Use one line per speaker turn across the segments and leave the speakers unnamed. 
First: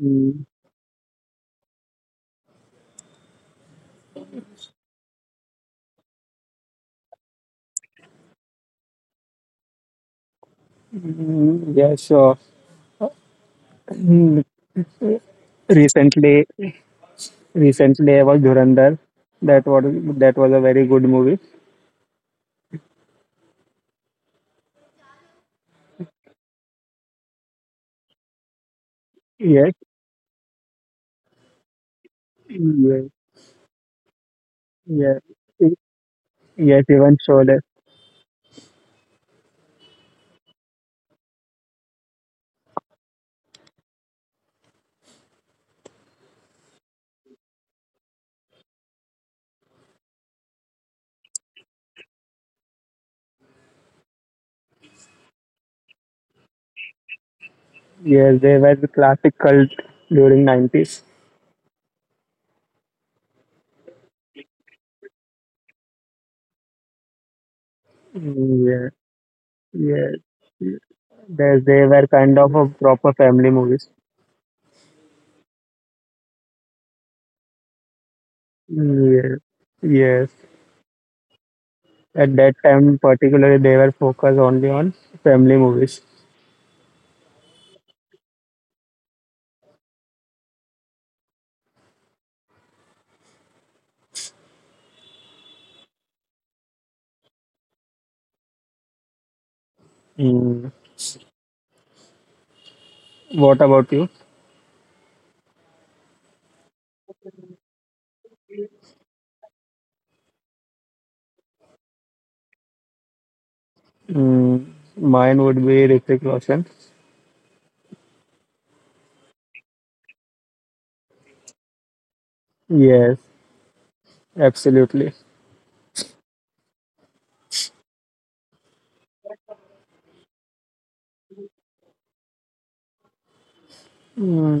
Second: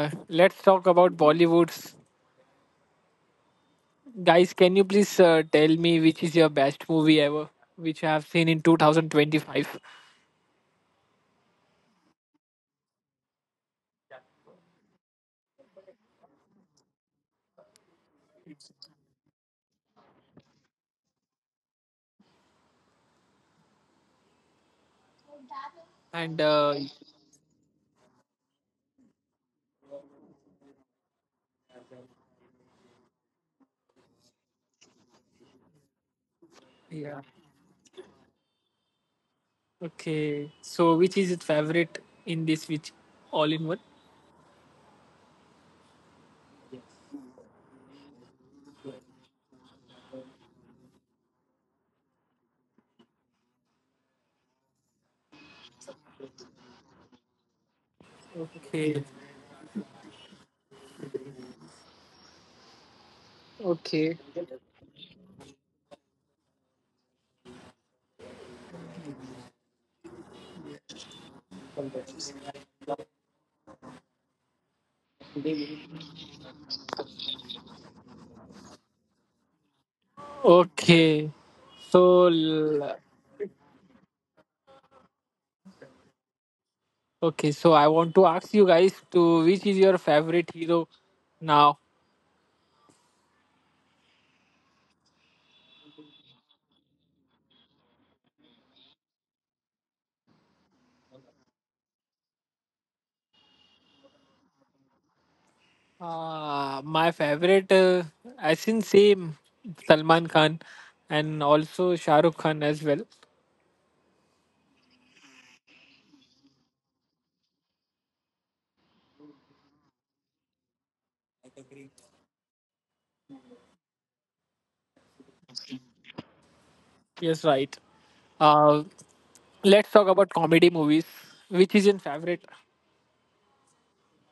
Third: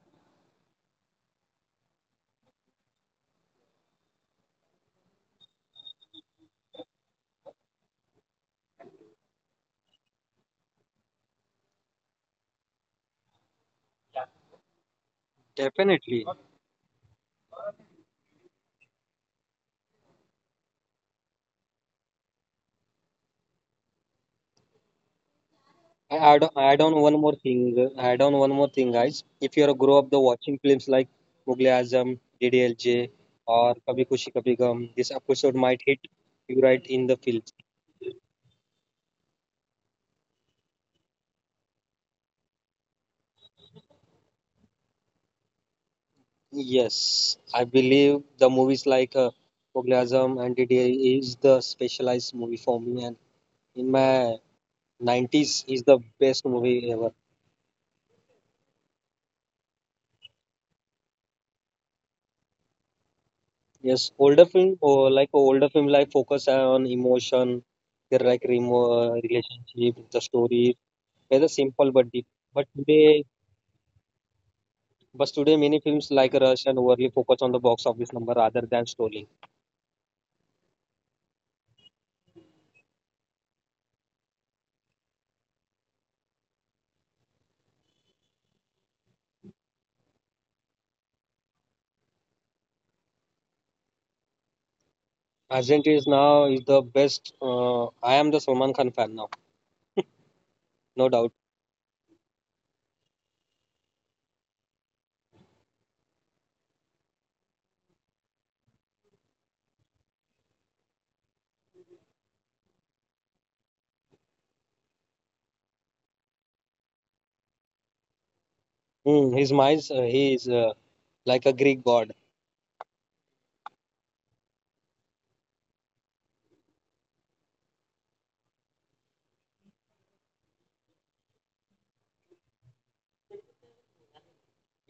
Mm,
Let's talk about Bollywoods. Guys, can you please tell me which is your best movie ever, which I have seen in 2025?
yeah, sure. Mm,
Definitely.
Recently, recently, I was Dhurandhar. That was that was a very good movie.
I add,
And
add on one more thing. Add on one more thing, guys. If you're a
Yes,
grow up the watching films like Mughal e Azam, DDLJ,
yes,
or Kabhi Kushi Kabhi Gum, this
yes,
episode might
E-
hit you right
yes.
in the
Even
yeah,
feels.
Sholay.
okay. So, which is your favorite in this? Which all in one?
Yes, I believe the movies like Mughal e Azam and DDL is the specialized movie for me, and in my 90s is the best movie ever.
Yes, they were the classic
Okay,
cult during nineties.
Yes, older
okay,
film or like older film like focus on emotion, their like
Yeah,
relationship,
yes.
the story. It's a
They
simple
were
but deep.
kind of
But
a proper
today,
family movies.
but today many films like Rush and overly focus on the box office number rather than story.
Yes. Yes.
okay.
At that
So,
time, particularly, they were focused only on family movies.
okay. So, I want to ask you guys to which is your favorite hero now?
Argent is now is the best. I am the Salman Khan fan now,
Mm.
no doubt.
What about you?
My favorite, I think same Salman Khan and also Shah Rukh Khan as well.
Mm. Mine would be Hrithik Roshan.
His minds, he is like a Greek god.
Yes, absolutely.
Yes, right. Uh, let's talk about comedy movies, which is in favorite.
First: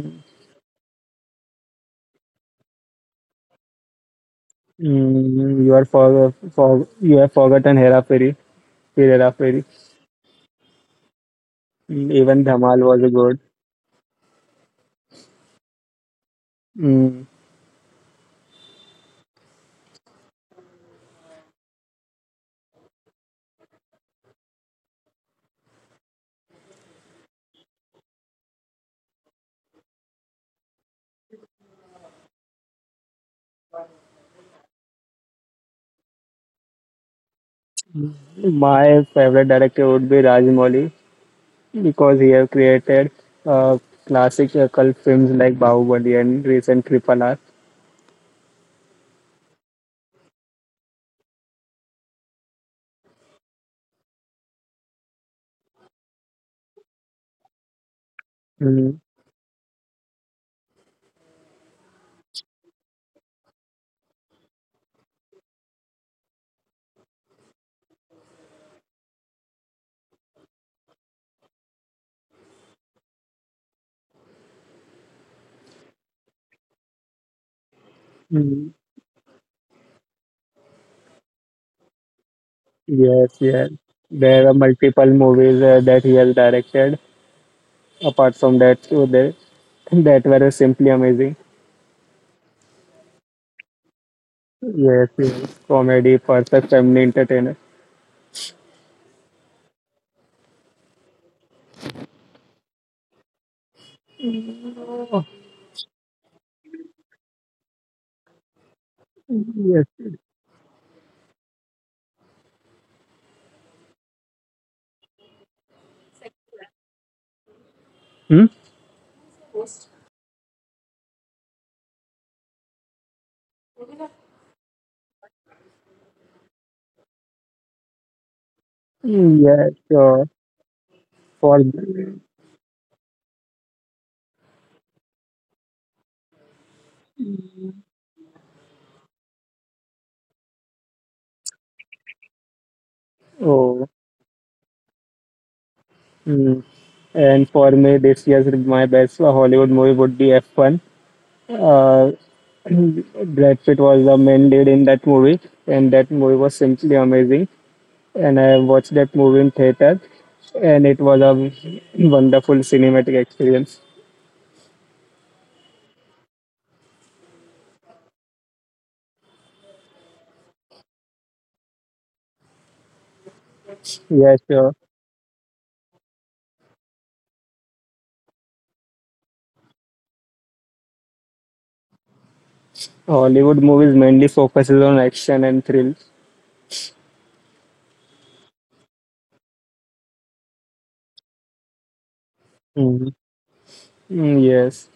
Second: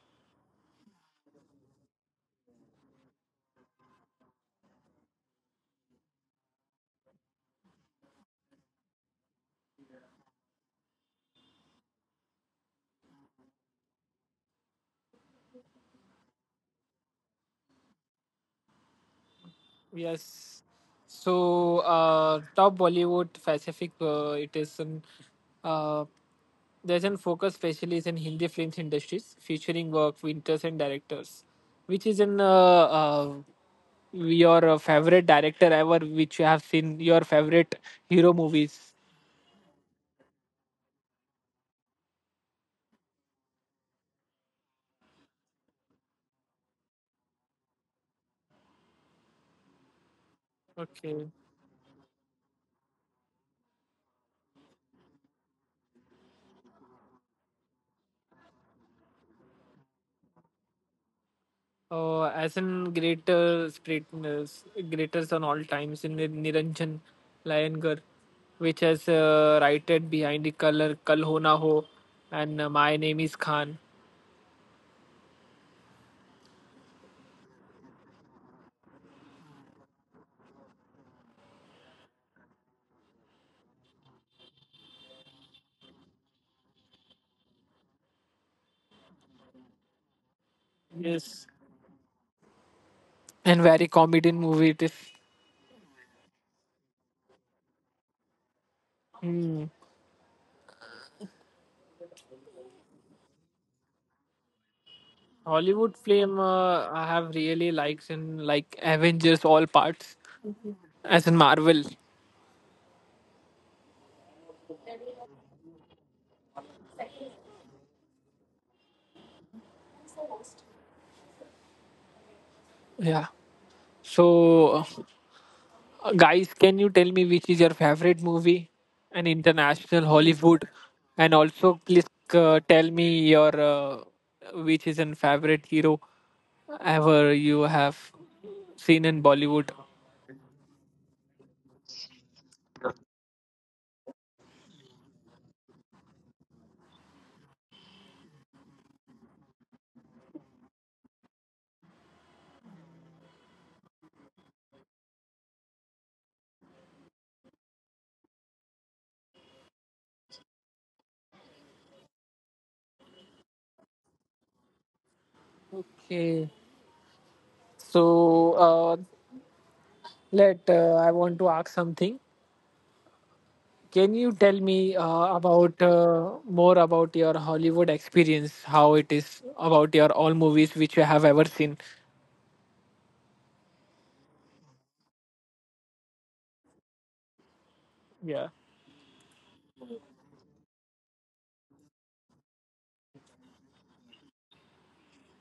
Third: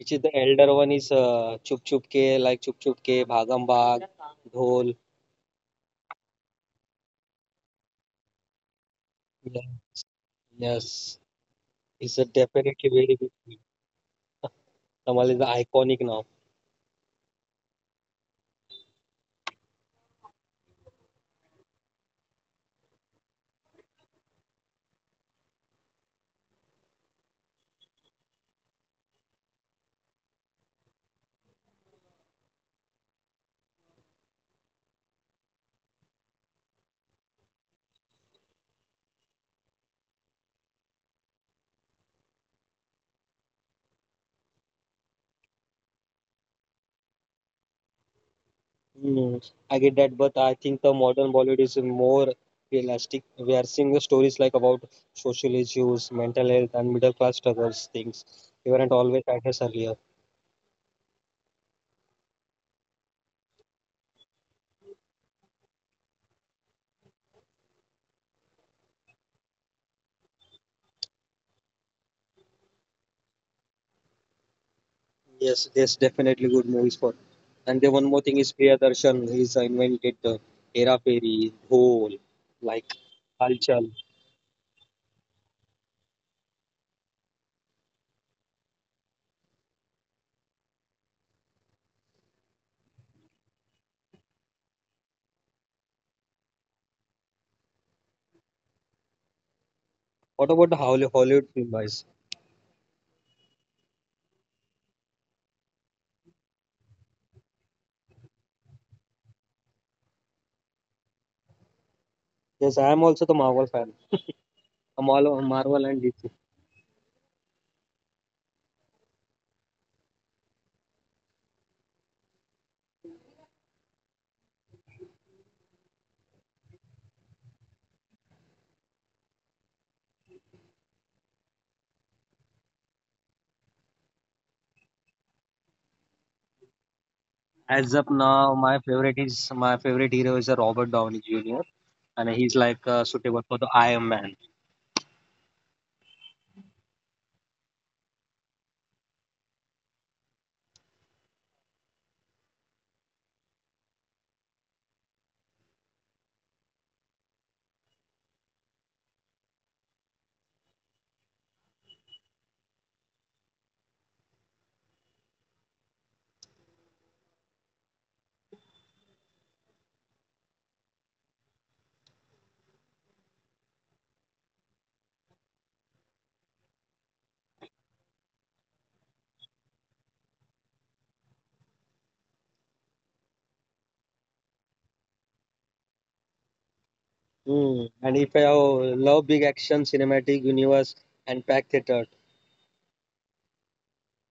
Which is the elder one is Chup Chup Ke, like Chup Chup Ke, Bhagam Bhag, Dhol.
Mm. You have forgotten Hera Fairy, Hera Fairy.
Yeah. Yes,
Mm.
he's a
Even Dhamal
definitely
was
very good
good.
film. Kamal is the iconic now.
Mm.
Yes. So, top Bollywood Pacific, it is an, uh, there's an focus specially in Hindi films industries featuring work, writers and directors, which is in your favorite director ever which you have seen your favorite hero
My
movies.
favorite director would be Rajamouli because he have created uh, classic cult films like Bahubali and recent Triple R.
Hmm, I get that, but I think the
Okay,
modern Bollywood is more realistic. We are seeing the stories like about social issues, mental health, and middle class struggles, things
Mm.
they weren't always addressed earlier.
as in greater greatness greatest on all times in Niranjan Layangar, which has written behind the color Kal Ho Na Ho and My Name Is Khan.
Yes, there's definitely good movies for. And then
Mm.
one more thing is Priyadarshan. He's invented the Hera Fairy, Dhol,
Yes, yes.
like
There are
Halchal.
multiple movies that he has directed. Apart from that, so they, that were simply amazing.
Yes, and very comedian
Yes,
movie it is.
yes. Comedy, perfect family entertainer.
Hmm.
What about the Hollywood film, guys?
Oh,
Hollywood film, I have really likes in like
yes.
Avengers all parts as in Marvel.
Yes, I am also the Marvel fan. A Marvel and DC.
Hmm?
Yeah, so. Guys, can you tell me which is your favorite movie
Yes,
and
sure.
international Hollywood?
For
And also, please tell me your which is your favorite hero ever you have seen
As
in
of
Bollywood.
now, my favorite hero is Robert Downey Jr.
oh,
and he's like suitable for the Iron Man.
hmm. And for me, this year's my best Hollywood movie would be F1. Uh, Brad Pitt was the main lead in that movie, and that movie was simply amazing. And I watched that movie in theater, and it was a wonderful cinematic experience.
Okay, so let I want to ask something. Can you tell
Yeah,
me
sure.
about more about your Hollywood experience? How it is about your all movies which you have ever seen?
Hollywood movies mainly focuses on action and thrill.
Yeah.
Mm. And if I love big action, cinematic universe, and packed theater,
Mhm. Mm, yes,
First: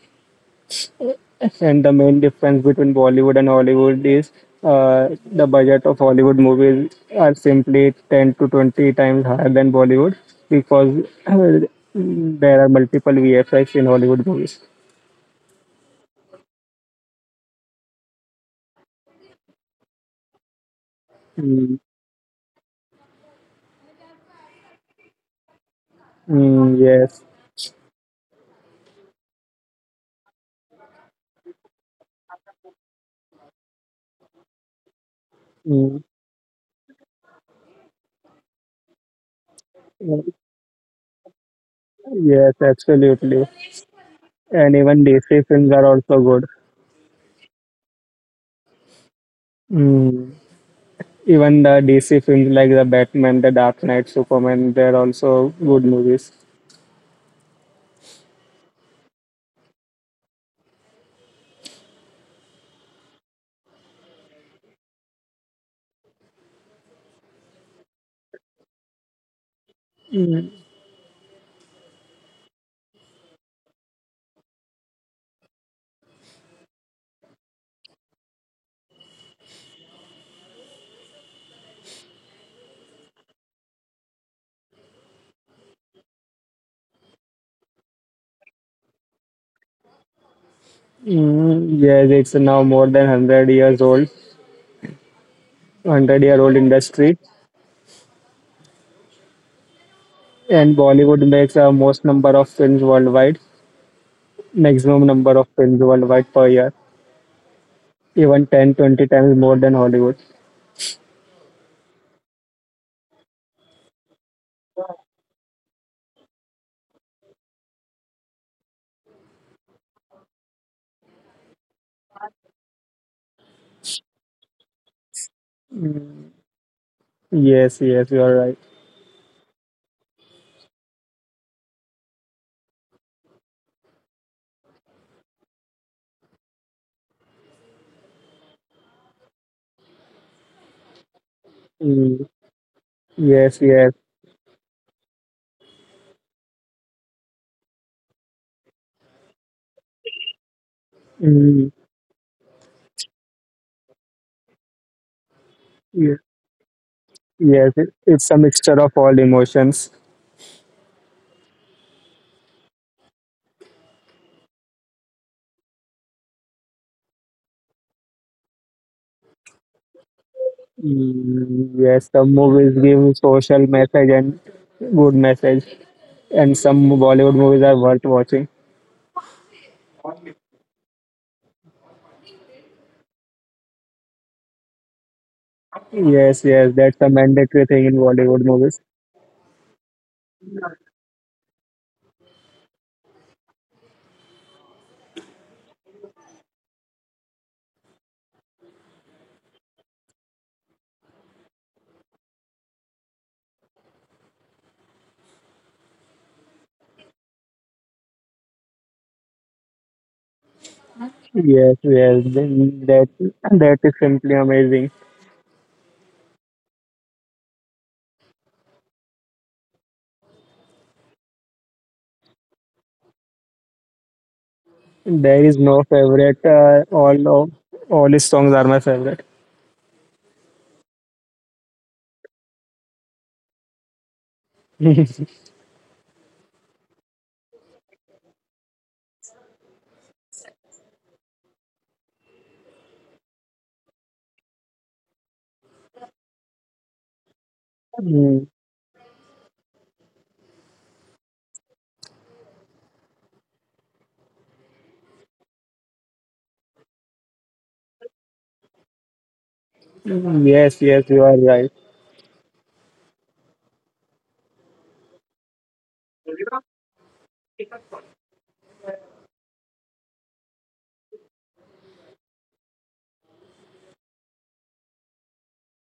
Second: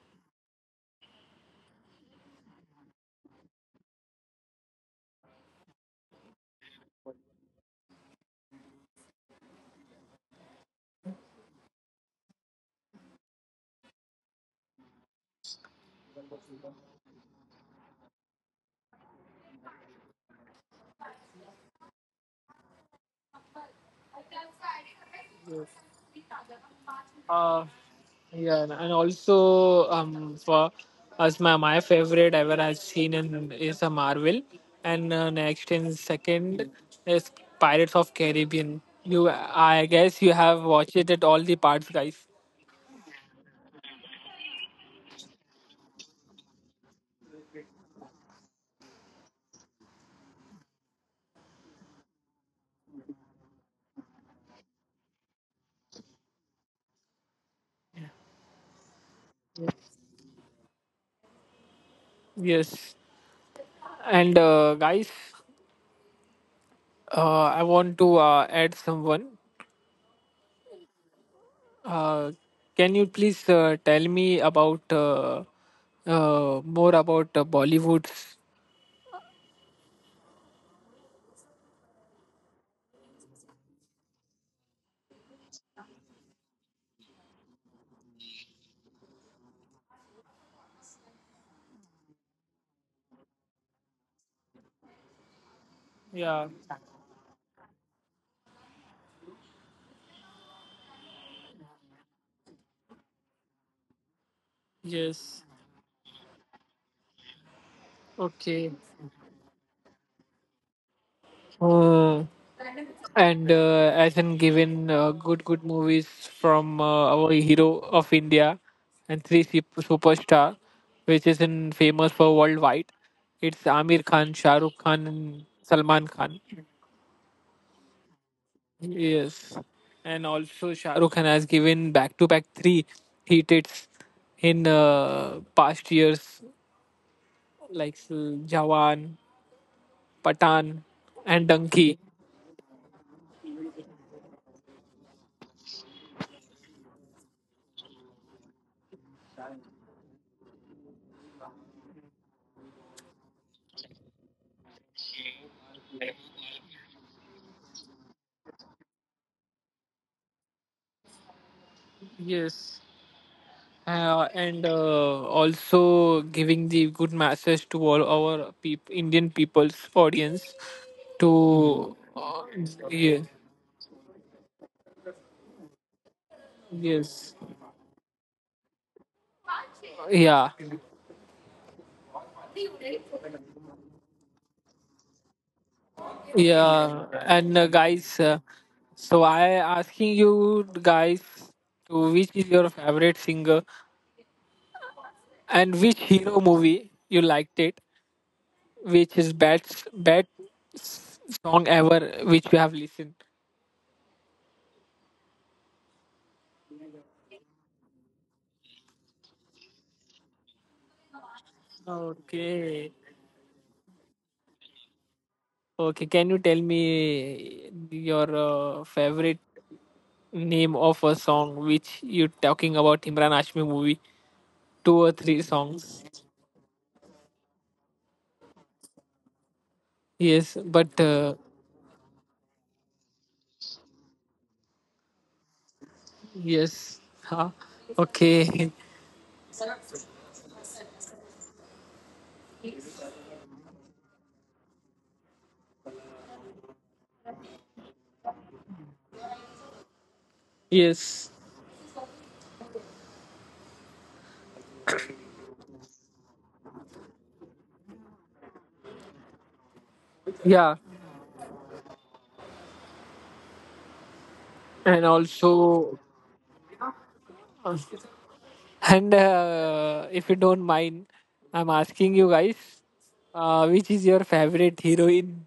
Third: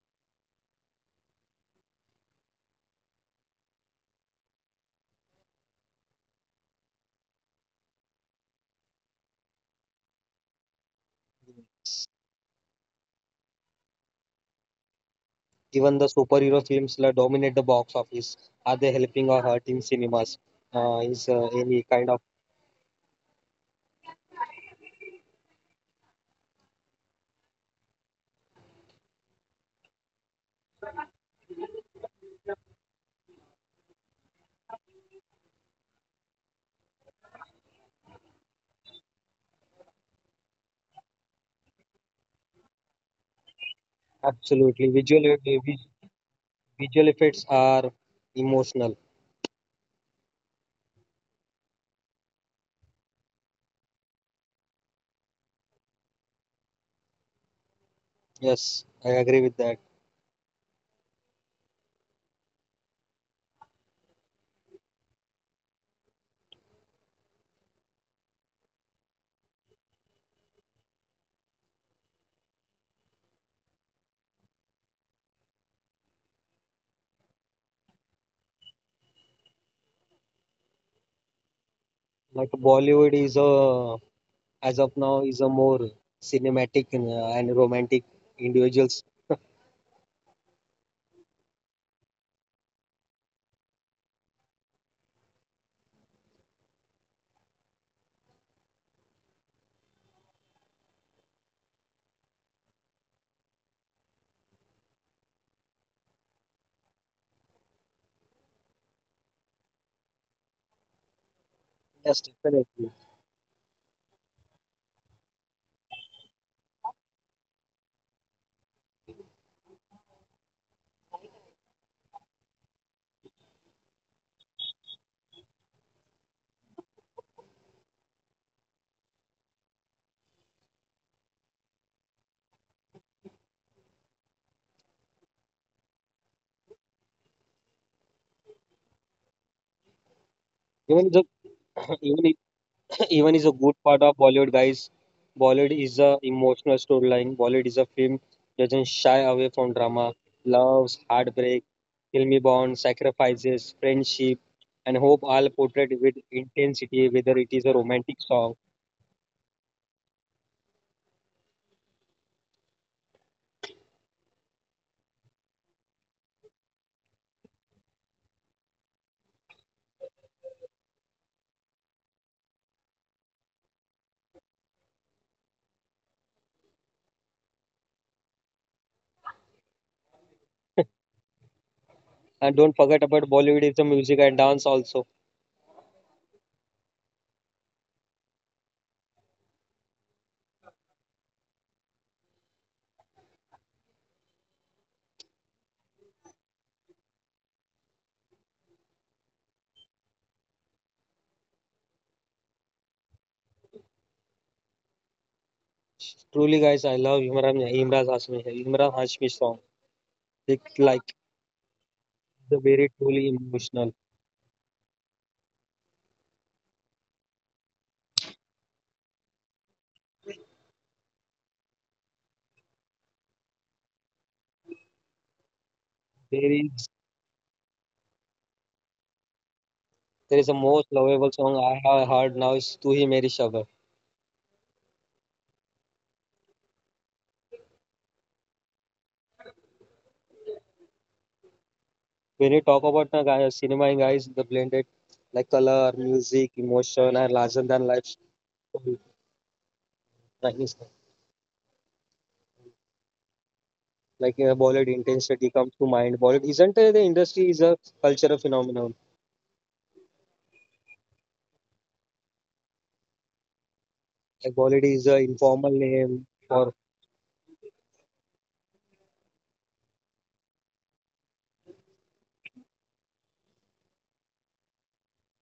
and the main difference between Bollywood and Hollywood is the budget of Hollywood movies are simply 10 to 20 times higher than Bollywood because uh, there are multiple VFX in Hollywood movies.
even the superhero films dominate the box office. Are they helping or hurting cinemas? Is
Mm,
any kind of
yes,
Uh, yeah, and also for us, my favorite ever I've seen in, is a Marvel, and
mm,
next in second is Pirates of Caribbean. You, I guess you have watched it at all the parts,
yes,
guys.
absolutely. And
absolutely
even DC
visual
films are
vi-
also good.
Visual effects are emotional.
Mm. Even the DC films like the Batman, the Dark Knight, Superman, they're also good movies.
Yes, I agree with that.
Yes, and guys, I want to add someone.
Mm.
Uh, can you please tell me about more about Bollywood?
Like Bollywood is a as of now is a more cinematic and romantic individuals.
Mm, yes, it's now more than 100 years old, 100-year-old
Yeah.
industry, and Bollywood makes the most number of films worldwide, maximum number of films
Yes.
worldwide per year, even 10, 20 times
Okay.
more than Hollywood.
Yes,
Uh,
definitely.
and as in given good movies from our hero of India and three superstar, which is in famous for worldwide. It's Amir Khan, Shah Rukh Khan,
Mm.
and Salman Khan.
Yes, yes, you are right.
Yes, and also Shah Rukh Khan has given back to back three hits in past years, like Jawan,
Even the
Patan,
mm,
and
even
Donkey.
yes,
Even is
yes,
a good part of Bollywood, guys. Bollywood is a emotional storyline. Bollywood is a film doesn't shy away from drama, loves,
mm,
heartbreak, filmy bonds, sacrifices, friendship, and hope all
yes,
portrayed with intensity,
yes.
whether it is a
It's a
romantic
mixture of
song.
all emotions.
Yes. And also giving the good message to all our Indian people's audience
Yes, some movies
to
give social
yeah,
message and good message, and some Bollywood movies are worth
yes,
watching.
yeah,
And don't forget about Bollywood is the music and dance also.
Yes, yes, that's a mandatory
yeah,
thing in
and
Bollywood movies.
guys, so I asking you guys to which is your favorite singer and which hero movie you liked it, which is best song ever which you have listened.
Truly, guys, I love Imran Hashmi song. It's like
Yes, yes, then
the
that
very
Okay.
truly
that is simply
emotional.
amazing.
Okay, can you tell me your favorite name of a song which you talking about Imran Ashmi movie?
There
Two
is
or
no
three
favorite.
songs.
There is
All his songs are my favorite.
there is a
Yes,
most
but
lovable song I have heard now is Tu Hi Meri Shabad.
yes, huh? Okay,
When you talk about na guys, cinema in guys, the blended like color, music, emotion, and larger than
Mm,
life story. Like, it's-
yes,
Bollywood intensity comes to mind. Bollywood isn't The industry is a cultural phenomenon.
Yes, yes,
yeah,
you are right.
Like Bollywood
and
is a informal
also,
name for
uh, and if you don't mind, I'm asking you guys, which is your favorite heroine?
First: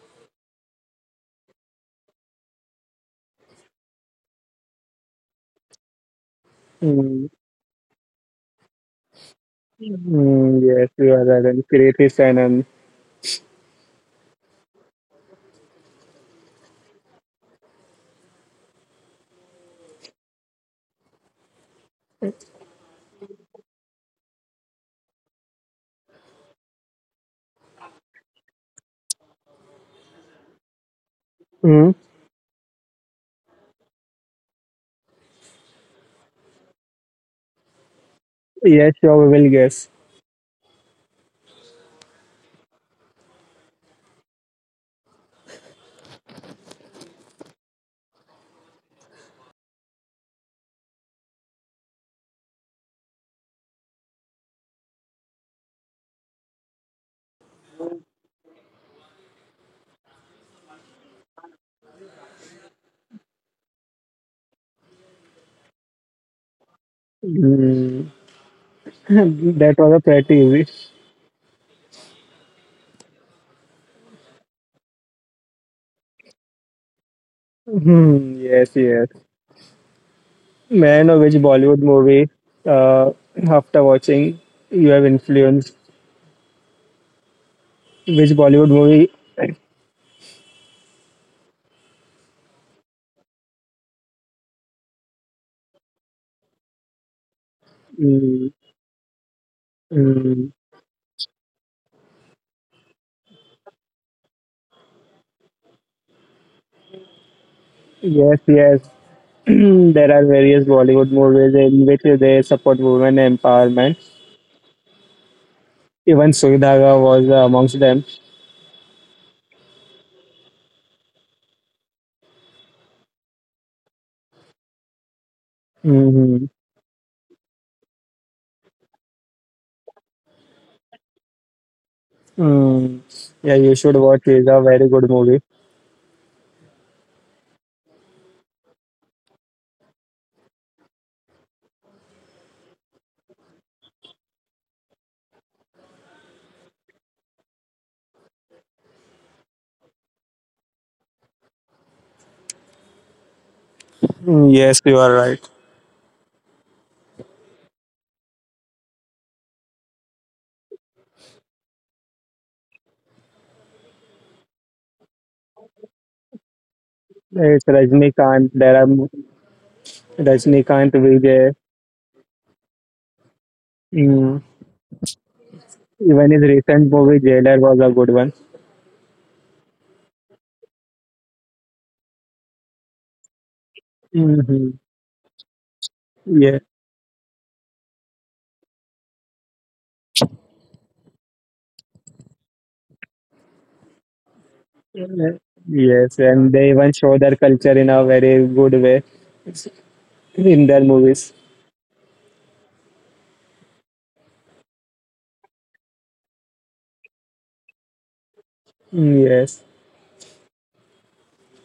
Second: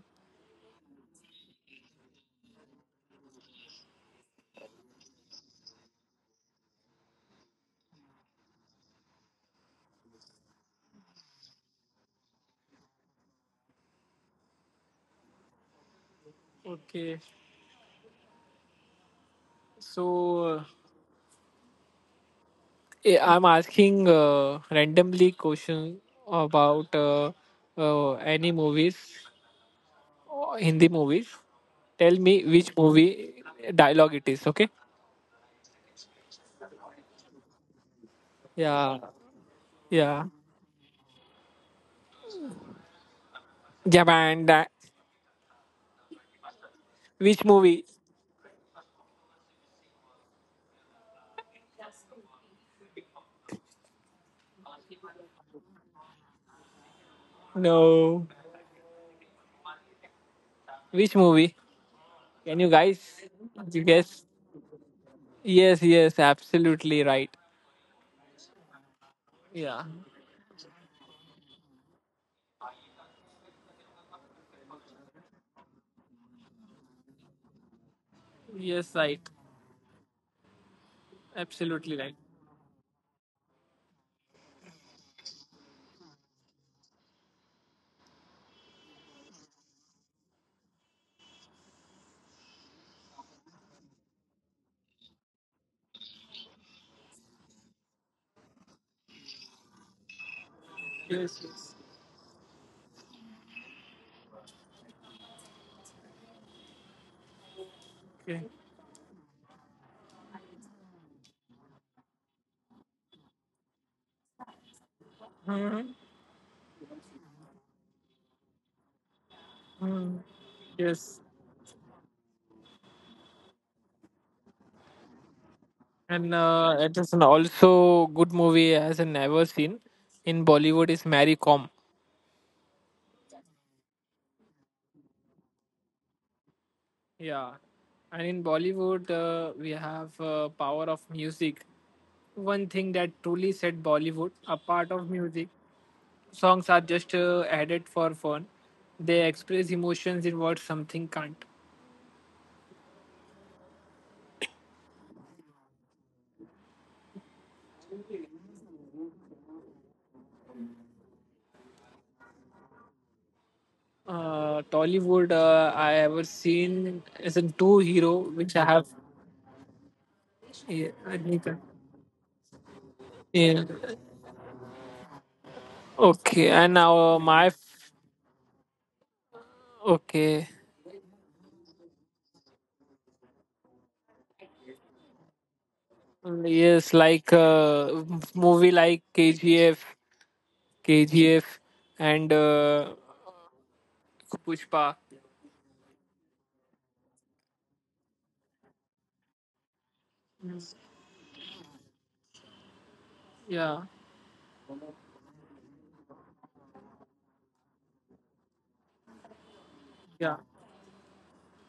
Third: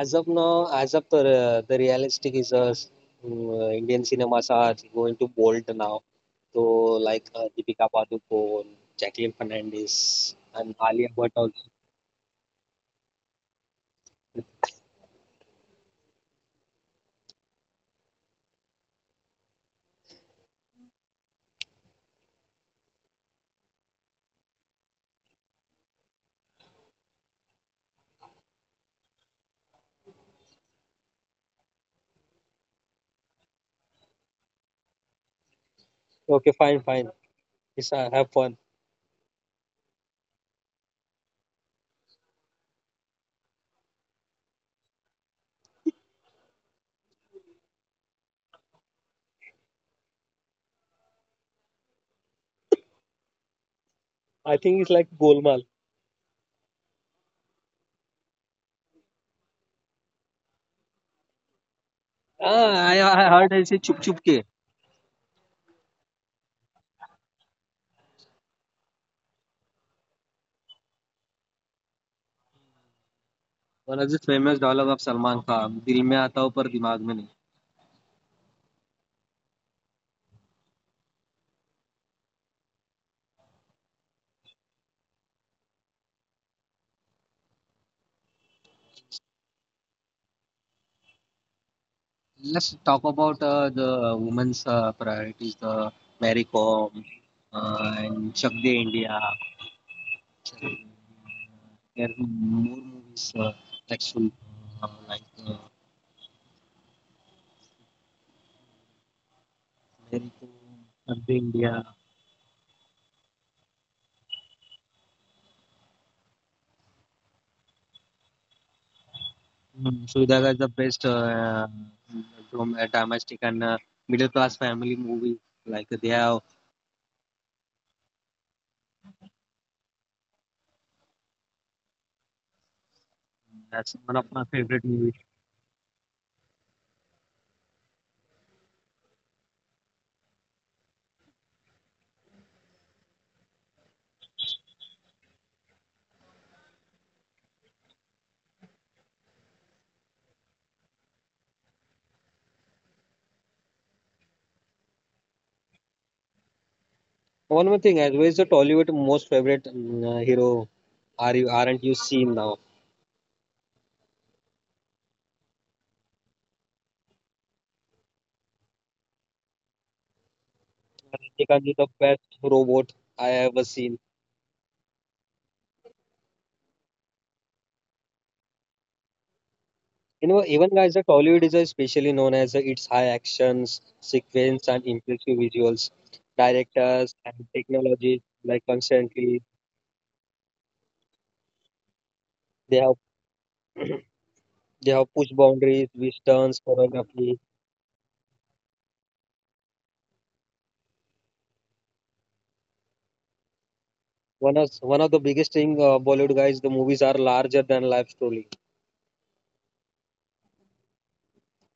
as of now, as of the realistic is a Indian cinemas are going to bolt now. So like
Mm,
Deepika Padukone, Jacqueline Fernandez, and
Yes,
Alia
you are
Bhatt
right.
also.
And Kirti Sanan.
Okay, so. I'm asking randomly question about any movies, Hindi movies.
Mm.
Tell me which movie dialogue it is. Okay.
Okay, fine, fine. It's have fun.
Yeah.
Yes, sure, we will guess.
Yeah. Japan. That. Which movie?
I think it's like Golmaal.
No. Which movie? Can you guys?
I heard
You
ऐसे चुप
guess?
चुप के
Yes. Yes. Absolutely right.
Mm.
Yeah.
That was a pretty easy.
One of the famous dialogue of Salman Khan दिल में आता हो पर दिमाग में नहीं.
Hmm,
Yes.
yes,
Right.
yes. May I know which
Absolutely
Bollywood
right.
movie, uh, after watching, you have influenced? Which Bollywood movie?
Let's talk about the women's priorities, the Mary Kom and Chak
Mm,
De India.
mm,
There
Yes, yes.
are more movies actually like
yes,
Okay.
yes. There are
Mary Kom,
various Bollywood
Chak De
movies
India.
in which they support women empowerment.
Mhm.
Even Sui Dhaga was amongst them.
Mm.
Mhm.
Sudaga is the best
Yes.
from a domestic and middle class family movie. Like they
Hmm.
have
And it is an also good movie as I never seen in Bollywood is Mary Kom.
Mm, yeah, you should
that's one
watch.
of my
It's a
favorite
very good
movie.
movie.
Yeah, and in Bollywood we have power of music. One thing that truly set Bollywood apart of music, songs are just added for fun. They express emotions in what something can't.
Mm, yes, you are right.
One more thing, as well is the Tollywood most favorite hero. Are you aren't you seen now?
Tollywood I ever seen is
It's
in two hero
Rajnikant.
which I have.
Rajnikant
Yeah, I
Vijay.
Rajanikant
think,
is the best robot I ever
yeah.
seen.
Hmm. Even his
Okay, and
recent movie
now my
Jailer was a good one.
You know,
okay.
even guys, the Tollywood is especially known as its high actions, sequence,
Hmm.
and impressive visuals.
Yeah.
Yes,
Directors and
like
technologies like
movie like
constantly
KGF, KGF, and
they have they
Pushpa.
have pushed boundaries with
Yes,
stunts
and they even show
choreography.
their culture in a very good way in their movies.
Yeah,
One of the biggest thing Bollywood guys, the movies are larger than life story,
Yes.
yeah.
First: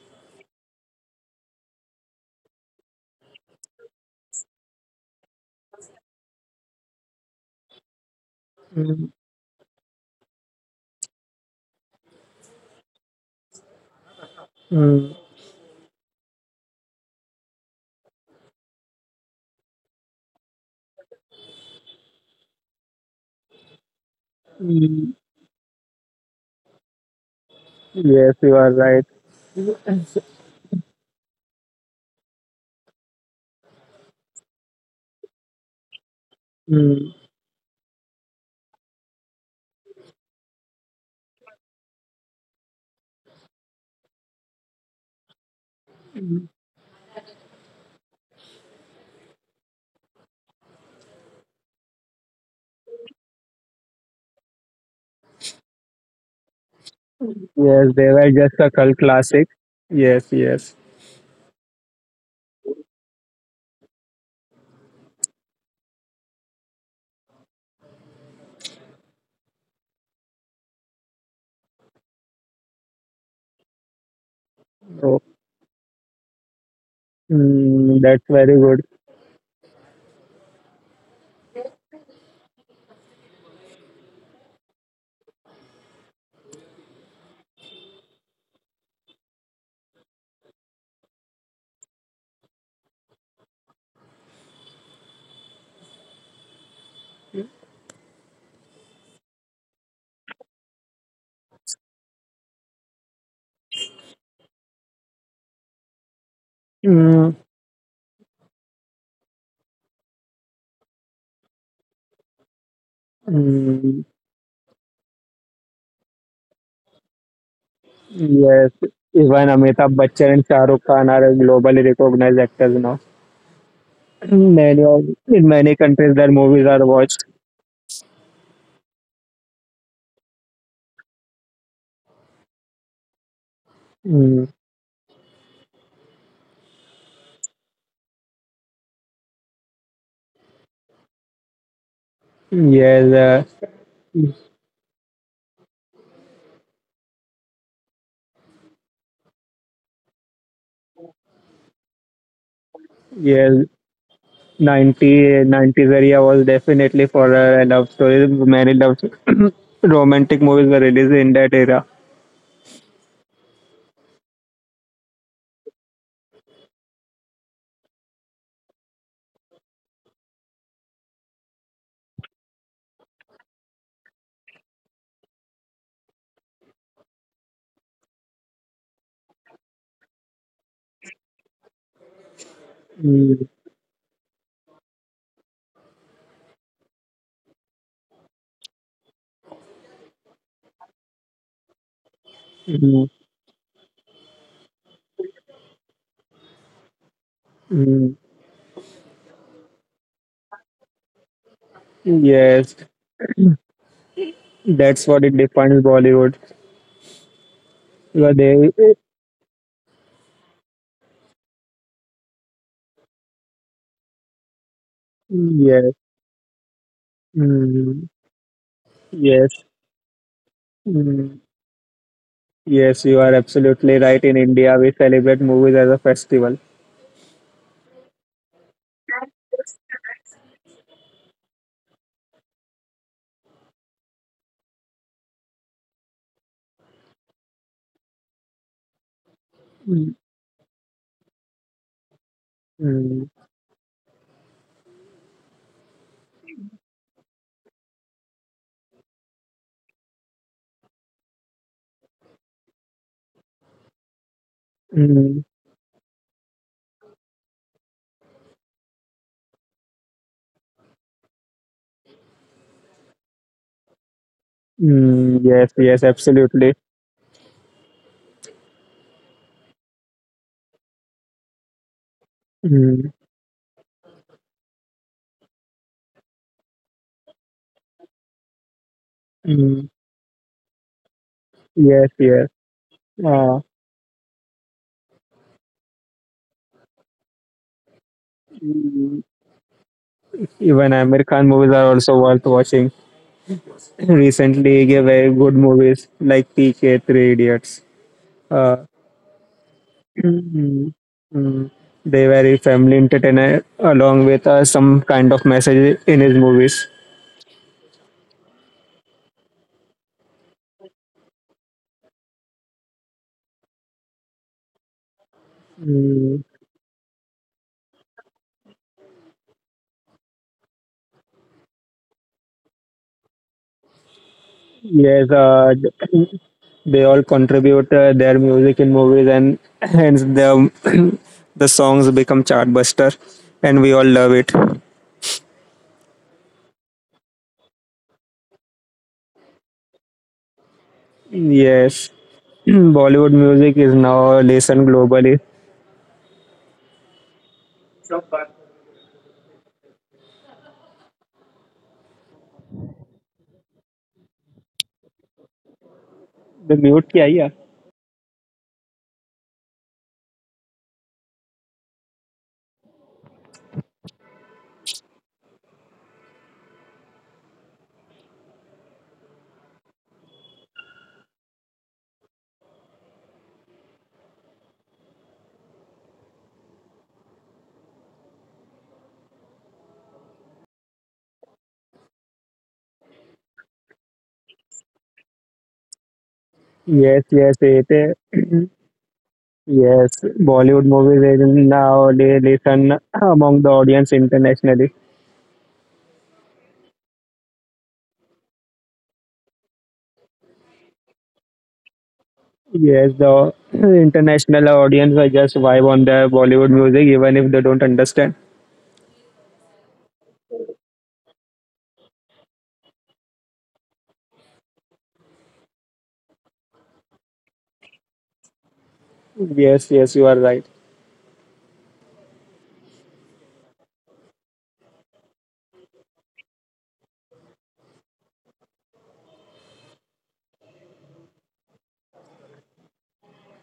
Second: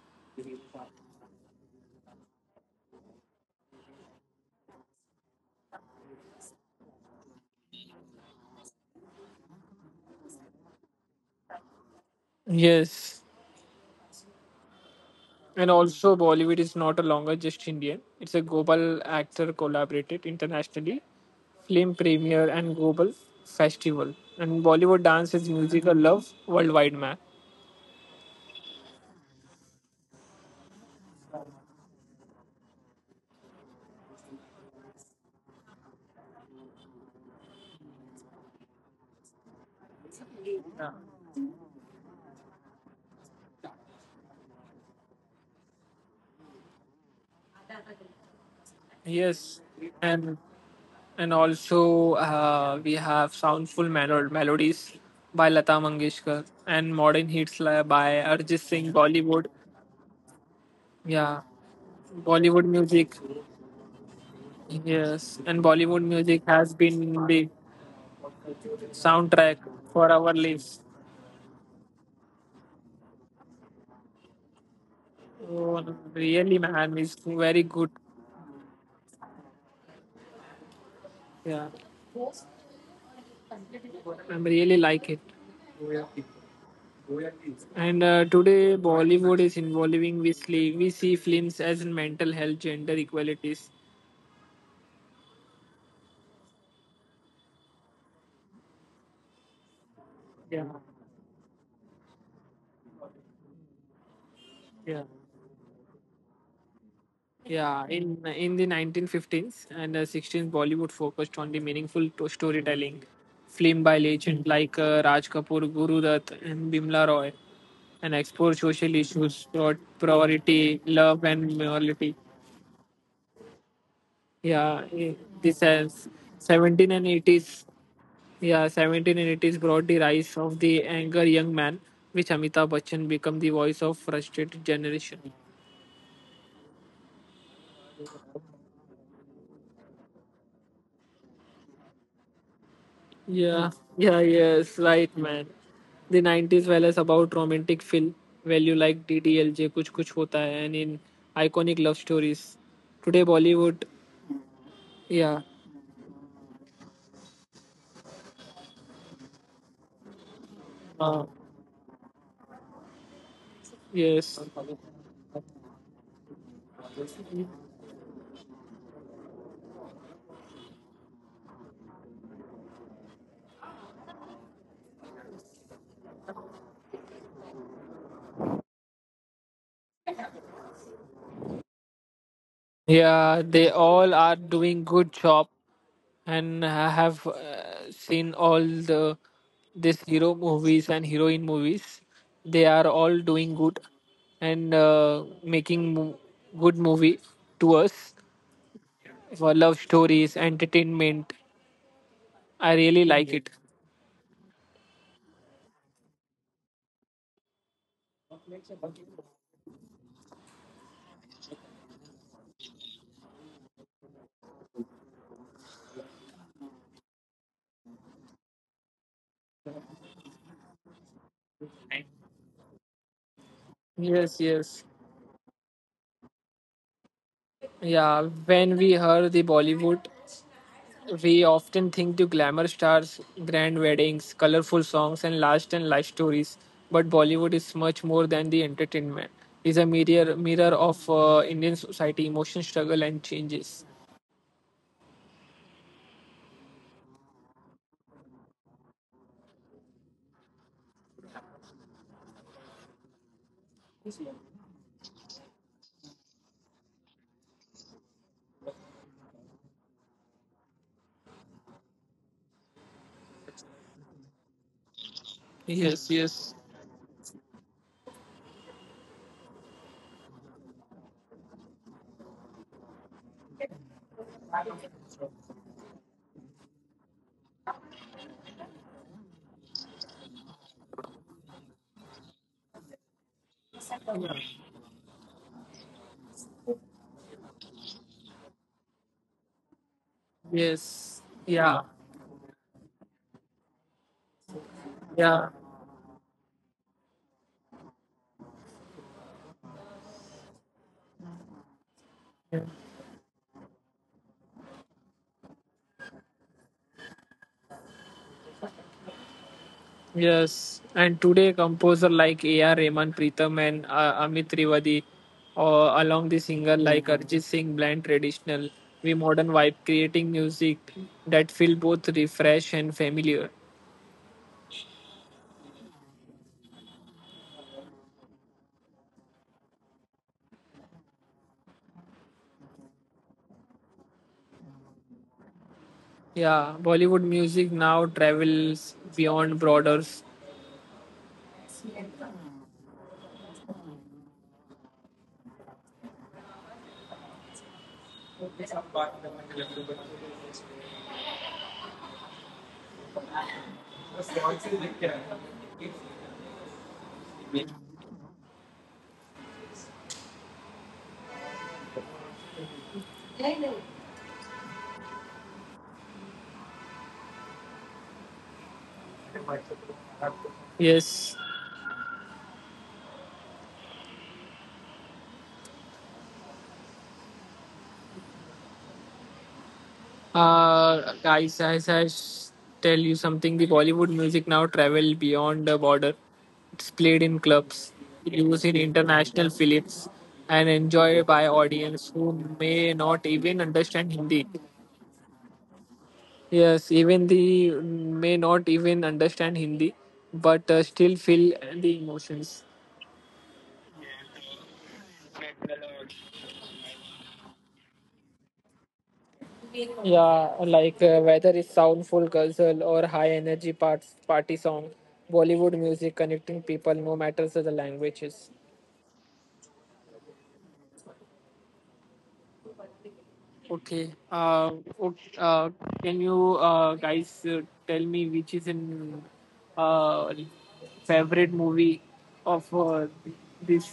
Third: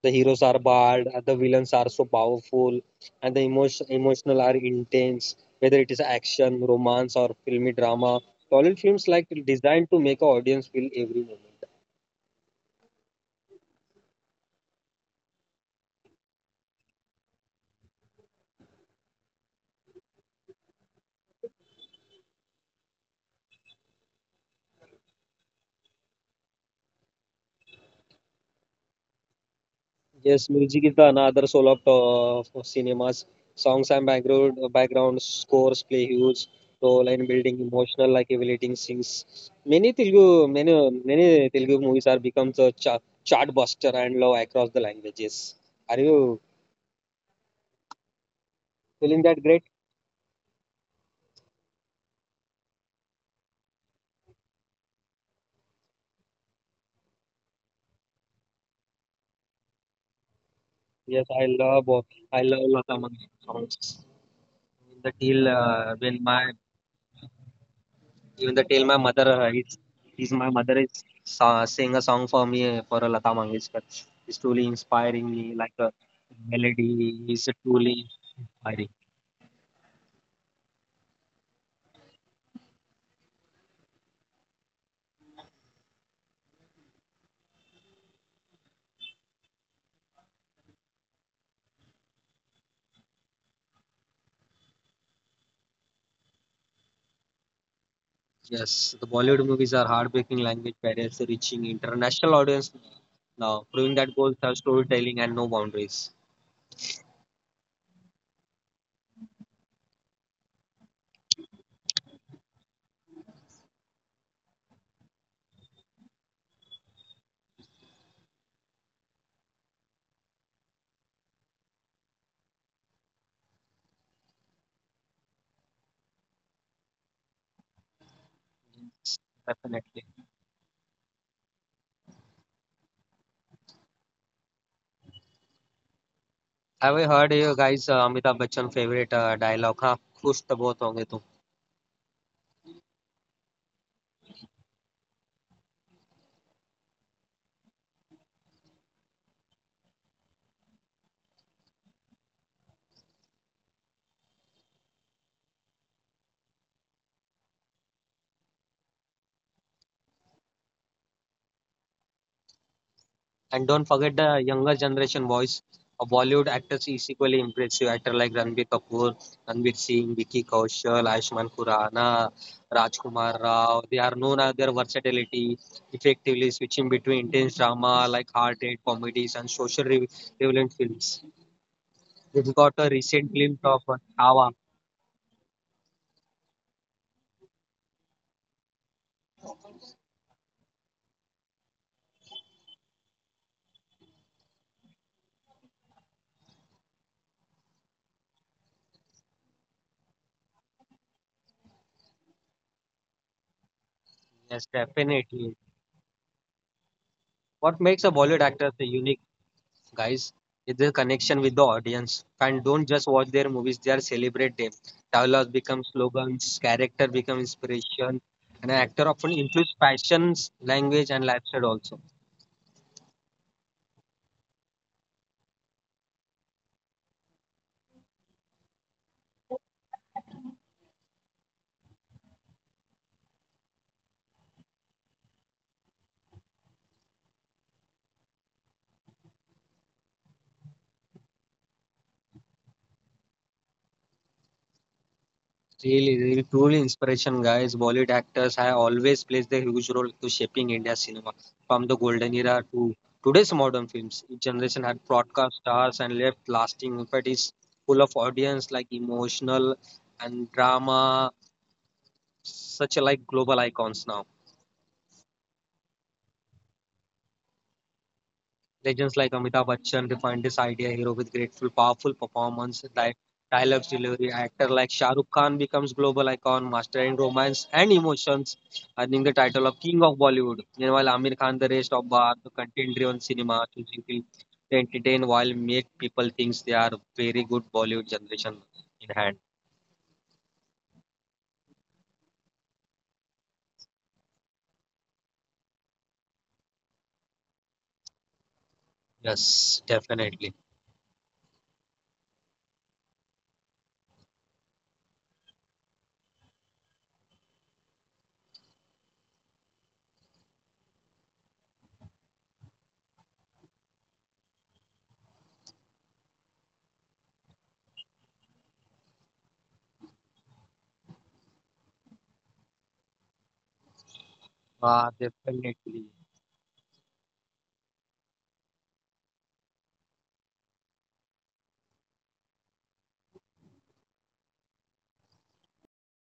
the heroes are bad the villains are so powerful, and the emotional are intense, whether it is action romance or filmy drama, tollywood films
Mm,
like designed to make a audience feel every moment.
Yes,
mm,
and also Bollywood is not a longer just Indian. It's a global actor collaborated internationally, film premiere and global festival. And Bollywood
mm.
dance is musical love worldwide, man.
Yes, you are right.
Yes, music is the another soul of cinemas, songs and background scores play huge
Mm,
role in building emotional like elevating scenes. many telugu many many telugu movies are become a chart buster and love across the languages. Are you feeling that
Yes,
great?
and and also we have soundful melodies by Lata Mangeshkar and modern hits
Yes,
by
they were just
Arjit
a
Singh.
cult
Bollywood,
classic. Yes, yes.
Yes,
yeah,
I
Bollywood
love Lata
music,
Mangeshkar songs. The
yes,
till
and Bollywood
when
music
my
has been the
even the till my mother
soundtrack for our
is my
lives.
mother is sa- sing a song for me for Lata Mangeshkar. It's truly
Oh,
inspiring
Oh,
me. Like a
really, man, it's very
melody
good.
is
mm, that's
truly
very good.
inspiring.
Yeah, I really like it. And today, Bollywood is involving Weasley. We see films as in mental health, gender equalities.
Yes, the Bollywood movies are
Yeah,
heartbreaking language barriers reaching international audience now, proving that both have
yeah,
storytelling and no boundaries.
Mm,
yeah. In the 1915s and 16s, Bollywood focused on the meaningful to storytelling. Film by
mm,
legends like Raj Kapoor, Guru Dutt, and Bimla Roy, and explore
Yes,
social issues,
even Amitabh Bachchan and Shah
poverty,
Rukh Khan
love,
are
and
globally
morality.
recognized actors now. Many
Yeah,
of, in
this
many
has
countries, their movies are
17 and
watched.
80s. Yeah, 17 and 80s brought the rise
Definitely.
of the anger young man, which Amitabh Bachchan became the voice of
Mm.
frustrated generation.
Have you heard you guys Amitabh Bachchan favorite dialogue? हाँ खुश तो बहुत होंगे तुम।
Yes,
Yeah, yeah, yes, right, man. The 90s was about romantic film value like DDLJ, Kuch Kuch Hota Hai, and in iconic love stories. Today,
yes.
Bollywood,
Ninety,
yeah,
nineties 90s area was definitely for love stories. Many love romantic movies were released
uh,
in that era.
And don't
yes,
forget the younger generation voice. A Bollywood actors is equally impressive. Actor like Ranbir Kapoor, Ranbir Singh, Vicky Kaushal, Ayushmann Khurrana, Rajkumar Rao. They are known as their versatility, effectively switching between intense drama like hard hit comedies and social relevant films. We've got a
Mm,
yeah,
recent
they
glimpse of
all are
Chhawa.
doing good job, and I have seen all the this hero movies and heroine movies. They are
mm,
all doing good and making good movie to
mm.
us for love stories, entertainment. I
Yes,
really like it.
Yes,
that's what it defines
definitely.
Bollywood.
What
Because
makes a
they,
Bollywood actor a unique? Guys is the connection with the audience and don't just watch their movies, they are celebrate them, dialogues
yes,
become slogans, character become
mm,
inspiration, and an actor
yes,
often influence passions
mm,
language and lifestyle also.
yes, you are absolutely right.
Yes,
In India,
yes.
we celebrate movies as a festival.
Yeah, when we hear the Bollywood, we often think to glamour stars, grand weddings, colorful songs, and last and life stories. But Bollywood is much more than the entertainment. It's a
Mm,
mirror of Indian society, emotion, struggle, and
mm,
changes.
Really truly inspiration guys, bollywood actors have always played a huge role to shaping india cinema. From the golden era to today's modern films, each generation had
mm.
broadcast stars and left lasting impact is full of audience like emotional and drama such like global icons now.
Yes, yes,
Yes, yes.
absolutely.
Legends like Amitabh Bachchan defined this idea hero with grateful, powerful
Mm,
performance, dialogues, delivery. Actor like Shah Rukh Khan becomes global icon, mastering romance and emotions, earning the
mm,
title of King of Bollywood. Meanwhile, Amir Khan,
yes,
the rest
yes.
of bar, the
Uh,
content-driven cinema, choosing to entertain while make people think they are very good Bollywood generation
mm,
in hand.
even
Yes.
American movies
Yeah.
are also worth watching. Recently, yeah, very
Yeah.
good movies like PK, Three Idiots. Uh,
Yes,
mm,
definitely.
mm, they very
Yeah.
family entertainer along with some kind of message in his movies.
Yes, and today composer like A.R. Rahman, Pritham, and Amit Trivadi, along the
Mm,
singer like Arjit Singh, blend traditional with modern vibe, creating music that feel both refresh and familiar.
yes,
Ah,
uh,
definitely.
They all contribute their music in movies, and hence the the songs become chartbuster, and we all love it.
Yeah, Bollywood music now travels beyond borders.
Yes, Bollywood music is now listened globally. The mute kya yeah?
Yes. Guys, as I tell you something, the Bollywood music now travel beyond the border. It's played
Yes,
in
yes,
clubs,
it is.
used in international films,
Yes,
and
Bollywood
enjoyed by
movies is
audience
now
who
they
may
listen
not even
among the
understand
audience
Hindi.
internationally.
Yes, even the may not even understand Hindi, but still feel the emotions.
Yes, the international audience are just vibe on the Bollywood music, even if they don't understand.
Yeah, like whether it's soulful ghazal or high energy parts, party song, Bollywood music connecting people no matter the languages.
Yes, yes, you are right.
Okay. Okay. Can you guys tell me which is in uh, favorite movie of this